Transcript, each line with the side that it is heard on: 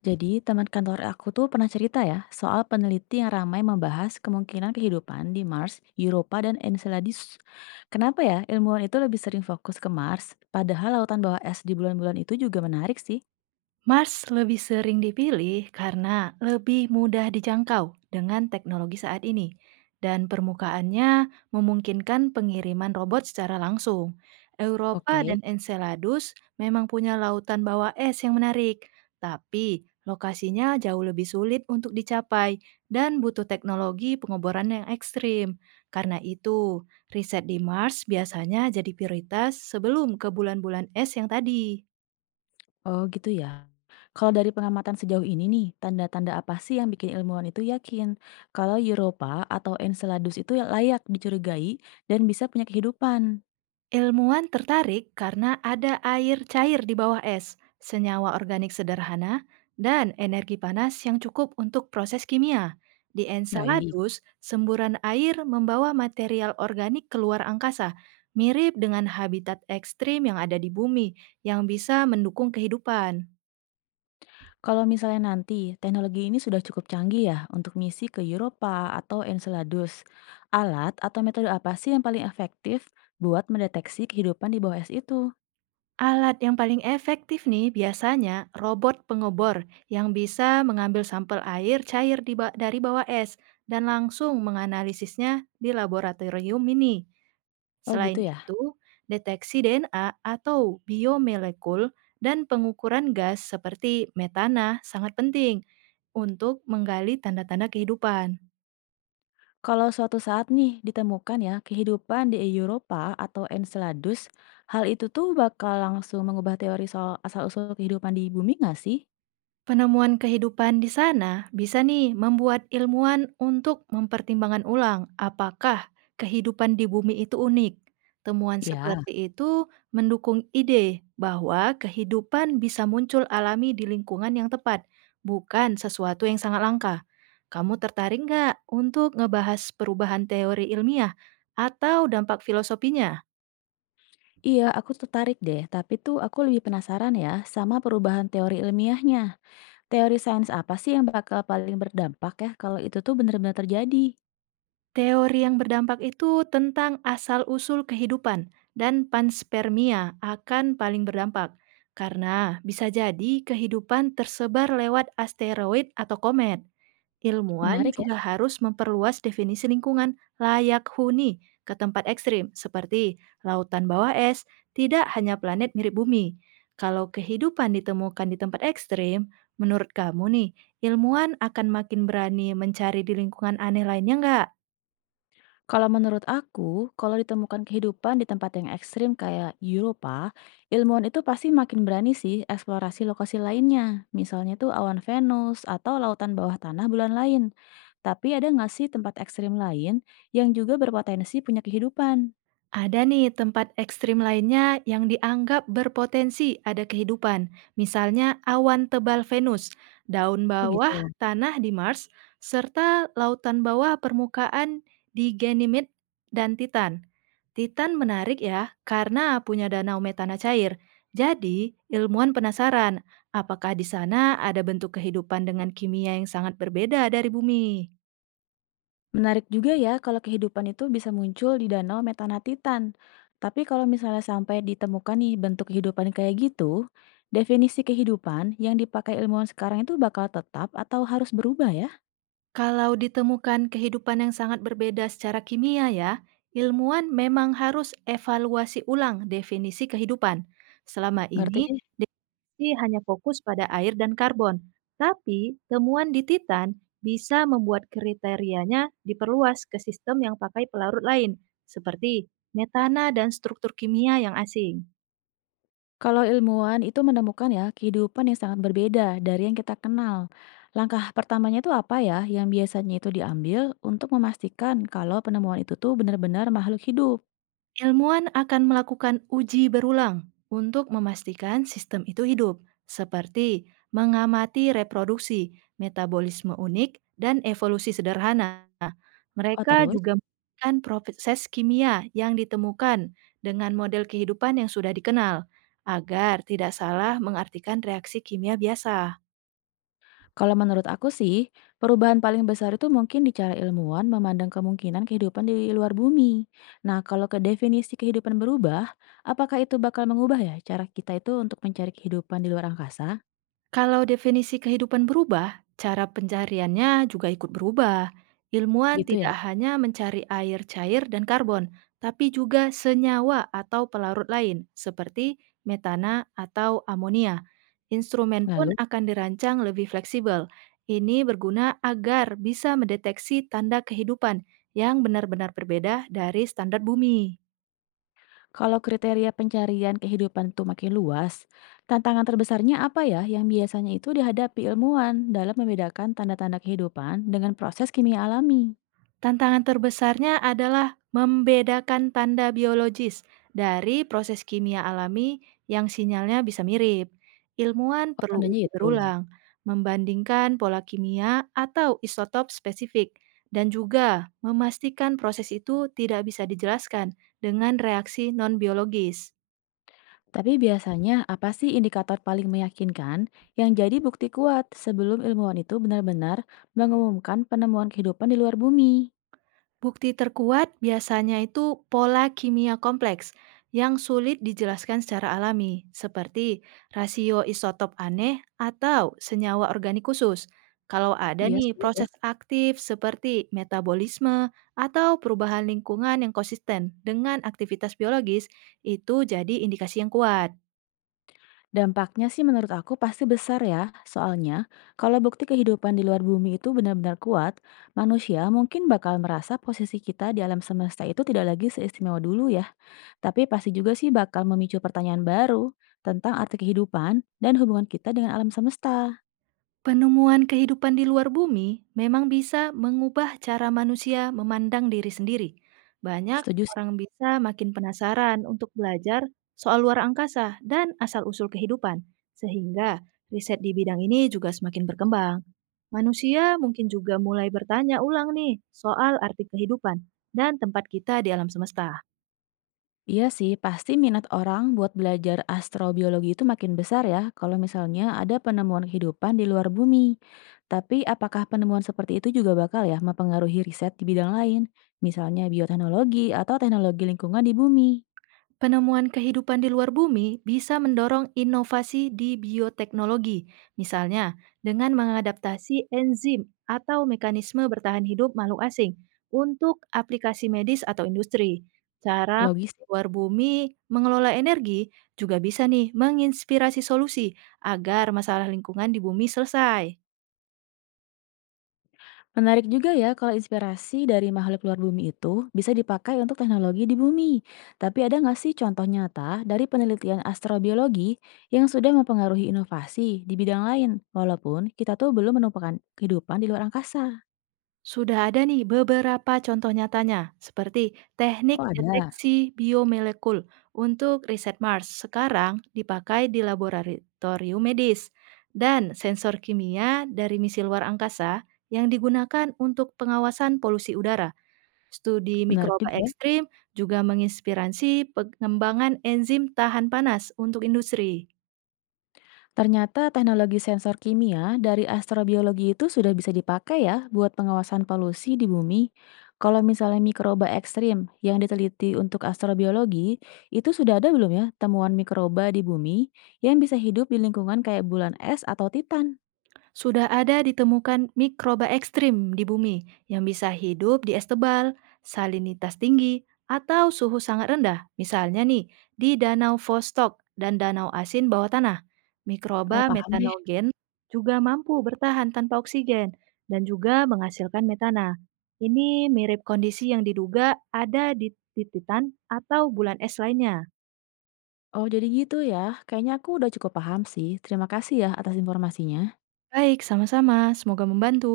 left: Jadi, teman kantor aku tuh pernah cerita ya soal peneliti yang ramai membahas kemungkinan kehidupan di Mars, Europa, dan Enceladus. Kenapa ya ilmuwan itu lebih sering fokus ke Mars, padahal lautan bawah es di bulan-bulan itu juga menarik sih.
right: Mars lebih sering dipilih karena lebih mudah dijangkau dengan teknologi saat ini, dan permukaannya memungkinkan pengiriman robot secara langsung. Europa
left: Oke,
right: dan Enceladus memang punya lautan bawah es yang menarik, tapi lokasinya jauh lebih sulit untuk dicapai dan butuh teknologi pengeboran yang ekstrim. Karena itu, riset di Mars biasanya jadi prioritas sebelum ke bulan-bulan es yang tadi.
left: oh gitu ya. Kalau dari pengamatan sejauh ini nih, tanda-tanda apa sih yang bikin ilmuwan itu yakin kalau Europa atau Enceladus itu layak dicurigai dan bisa punya kehidupan?
right: Ilmuwan tertarik karena ada air cair di bawah es, senyawa organik sederhana, dan energi panas yang cukup untuk proses kimia. Di
left: Baik.
right: Enceladus, semburan air membawa material organik keluar angkasa, mirip dengan habitat ekstrim yang ada di bumi, yang bisa mendukung kehidupan.
left: Kalau misalnya nanti teknologi ini sudah cukup canggih ya untuk misi ke Eropa atau Enceladus, alat atau metode apa sih yang paling efektif buat mendeteksi kehidupan di bawah es itu?
right: Alat yang paling efektif nih biasanya robot pengobor yang bisa mengambil sampel air cair dari bawah es dan langsung menganalisisnya di laboratorium mini.
left: Oh
right: Selain
left: gitu ya.
right: itu, deteksi DNA atau biomolekul dan pengukuran gas seperti metana sangat penting untuk menggali tanda-tanda kehidupan.
left: Kalau suatu saat nih ditemukan ya kehidupan di Eropa atau Enceladus, hal itu tuh bakal langsung mengubah teori soal asal-usul kehidupan di bumi nggak sih?
right: Penemuan kehidupan di sana bisa nih membuat ilmuwan untuk mempertimbangkan ulang apakah kehidupan di bumi itu unik. Temuan
left: Ya,
right: seperti itu mendukung ide bahwa kehidupan bisa muncul alami di lingkungan yang tepat, bukan sesuatu yang sangat langka. Kamu tertarik nggak untuk ngebahas perubahan teori ilmiah atau dampak filosofinya?
left: iya, aku tertarik deh, tapi tuh aku lebih penasaran ya sama perubahan teori ilmiahnya. Teori sains apa sih yang bakal paling berdampak ya kalau itu tuh benar-benar terjadi?
right: Teori yang berdampak itu tentang asal-usul kehidupan dan panspermia akan paling berdampak karena bisa jadi kehidupan tersebar lewat asteroid atau komet. Ilmuwan
left: Menarik ya.
right: juga harus memperluas definisi lingkungan layak huni ke tempat ekstrim seperti lautan bawah es, tidak hanya planet mirip bumi. Kalau kehidupan ditemukan di tempat ekstrim, menurut kamu nih, ilmuwan akan makin berani mencari di lingkungan aneh lainnya nggak?
left: Kalau menurut aku, kalau ditemukan kehidupan di tempat yang ekstrim kayak Eropa, ilmuwan itu pasti makin berani sih eksplorasi lokasi lainnya. Misalnya tuh awan Venus atau lautan bawah tanah bulan lain. Tapi ada nggak sih tempat ekstrim lain yang juga berpotensi punya kehidupan?
right: Ada nih tempat ekstrim lainnya yang dianggap berpotensi ada kehidupan, misalnya awan tebal Venus, daun
left: Oh
right: bawah
left: gitu.
right: tanah di Mars, serta lautan bawah permukaan di Ganymede dan Titan. Titan menarik ya, karena punya danau metana cair. Jadi, ilmuwan penasaran, apakah di sana ada bentuk kehidupan dengan kimia yang sangat berbeda dari bumi?
left: Menarik juga ya kalau kehidupan itu bisa muncul di danau Metanatitan. Tapi kalau misalnya sampai ditemukan nih bentuk kehidupan kayak gitu, definisi kehidupan yang dipakai ilmuwan sekarang itu bakal tetap atau harus berubah ya?
right: Kalau ditemukan kehidupan yang sangat berbeda secara kimia ya, ilmuwan memang harus evaluasi ulang definisi kehidupan. Selama
left: Ngerti
right: ini
left: deh.
right: sih hanya fokus pada air dan karbon, tapi temuan di Titan bisa membuat kriterianya diperluas ke sistem yang pakai pelarut lain, seperti metana dan struktur kimia yang asing.
left: Kalau ilmuwan itu menemukan ya kehidupan yang sangat berbeda dari yang kita kenal. Langkah pertamanya itu apa ya yang biasanya itu diambil untuk memastikan kalau penemuan itu tuh benar-benar makhluk hidup?
right: Ilmuwan akan melakukan uji berulang untuk memastikan sistem itu hidup, seperti mengamati reproduksi, metabolisme unik, dan evolusi sederhana.
left: Oh
right: Mereka
left: terus?
right: juga melakukan proses kimia yang ditemukan dengan model kehidupan yang sudah dikenal, agar tidak salah mengartikan reaksi kimia biasa.
left: Kalau menurut aku sih, perubahan paling besar itu mungkin di cara ilmuwan memandang kemungkinan kehidupan di luar bumi. Nah, kalau ke definisi kehidupan berubah, apakah itu bakal mengubah ya cara kita itu untuk mencari kehidupan di luar angkasa?
right: Kalau definisi kehidupan berubah, cara pencariannya juga ikut berubah. Ilmuwan
left: Gitu ya.
right: tidak hanya mencari air cair dan karbon, tapi juga senyawa atau pelarut lain, seperti metana atau amonia. Instrumen pun
left: Lalu,
right: akan dirancang lebih fleksibel. Ini berguna agar bisa mendeteksi tanda kehidupan yang benar-benar berbeda dari standar bumi.
left: kalau kriteria pencarian kehidupan itu makin luas, tantangan terbesarnya apa ya yang biasanya itu dihadapi ilmuwan dalam membedakan tanda-tanda kehidupan dengan proses kimia alami?
right: Tantangan terbesarnya adalah membedakan tanda biologis dari proses kimia alami yang sinyalnya bisa mirip. Ilmuwan
left: Oh,
right: perlu
left: tandanya
right: uji
left: itu.
right: berulang, membandingkan pola kimia atau isotop spesifik, dan juga memastikan proses itu tidak bisa dijelaskan dengan reaksi non-biologis.
left: Tapi biasanya apa sih indikator paling meyakinkan yang jadi bukti kuat sebelum ilmuwan itu benar-benar mengumumkan penemuan kehidupan di luar bumi?
right: Bukti terkuat biasanya itu pola kimia kompleks yang sulit dijelaskan secara alami, seperti rasio isotop aneh atau senyawa organik khusus. Kalau ada
left: Iya,
right: nih
left: sulit ya.
right: proses aktif seperti metabolisme atau perubahan lingkungan yang konsisten dengan aktivitas biologis, itu jadi indikasi yang kuat.
left: Dampaknya sih menurut aku pasti besar ya, soalnya kalau bukti kehidupan di luar bumi itu benar-benar kuat, manusia mungkin bakal merasa posisi kita di alam semesta itu tidak lagi seistimewa dulu ya. Tapi pasti juga sih bakal memicu pertanyaan baru tentang arti kehidupan dan hubungan kita dengan alam semesta.
right: Penemuan kehidupan di luar bumi memang bisa mengubah cara manusia memandang diri sendiri. Banyak
left: Setuju sih.
right: orang bisa makin penasaran untuk belajar soal luar angkasa dan asal-usul kehidupan, sehingga riset di bidang ini juga semakin berkembang. Manusia mungkin juga mulai bertanya ulang nih soal arti kehidupan dan tempat kita di alam semesta.
left: Iya sih, pasti minat orang buat belajar astrobiologi itu makin besar ya kalau misalnya ada penemuan kehidupan di luar bumi. Tapi apakah penemuan seperti itu juga bakal ya mempengaruhi riset di bidang lain, misalnya bioteknologi atau teknologi lingkungan di bumi?
right: Penemuan kehidupan di luar bumi bisa mendorong inovasi di bioteknologi, misalnya dengan mengadaptasi enzim atau mekanisme bertahan hidup makhluk asing untuk aplikasi medis atau industri. Cara
left: Logis.
right: luar bumi mengelola energi juga bisa nih menginspirasi solusi agar masalah lingkungan di bumi selesai.
left: Menarik juga ya kalau inspirasi dari makhluk luar bumi itu bisa dipakai untuk teknologi di bumi. Tapi ada nggak sih contoh nyata dari penelitian astrobiologi yang sudah mempengaruhi inovasi di bidang lain, walaupun kita tuh belum menemukan kehidupan di luar angkasa?
right: Sudah ada nih beberapa contoh nyatanya, seperti
left: Oh
right: teknik
left: ada,
right: deteksi biomolekul untuk riset Mars sekarang dipakai di laboratorium medis, dan sensor kimia dari misi luar angkasa yang digunakan untuk pengawasan polusi udara. Studi
left: menarik
right: mikroba
left: juga ya.
right: ekstrim juga menginspirasi pengembangan enzim tahan panas untuk industri.
left: Ternyata teknologi sensor kimia dari astrobiologi itu sudah bisa dipakai ya buat pengawasan polusi di bumi. Kalau misalnya mikroba ekstrim yang diteliti untuk astrobiologi, itu sudah ada belum ya temuan mikroba di bumi yang bisa hidup di lingkungan kayak bulan es atau Titan?
right: Sudah ada ditemukan mikroba ekstrim di bumi yang bisa hidup di es tebal, salinitas tinggi, atau suhu sangat rendah. Misalnya nih, di Danau Vostok dan Danau Asin bawah tanah.
left: Oh,
right: Mikroba
left: paham deh.
right: metanogen juga mampu bertahan tanpa oksigen dan juga menghasilkan metana. Ini mirip kondisi yang diduga ada di Titan atau bulan es lainnya.
left: Oh, jadi gitu ya. Kayaknya aku udah cukup paham sih. Terima kasih ya atas informasinya.
right: Baik, sama-sama. Semoga membantu.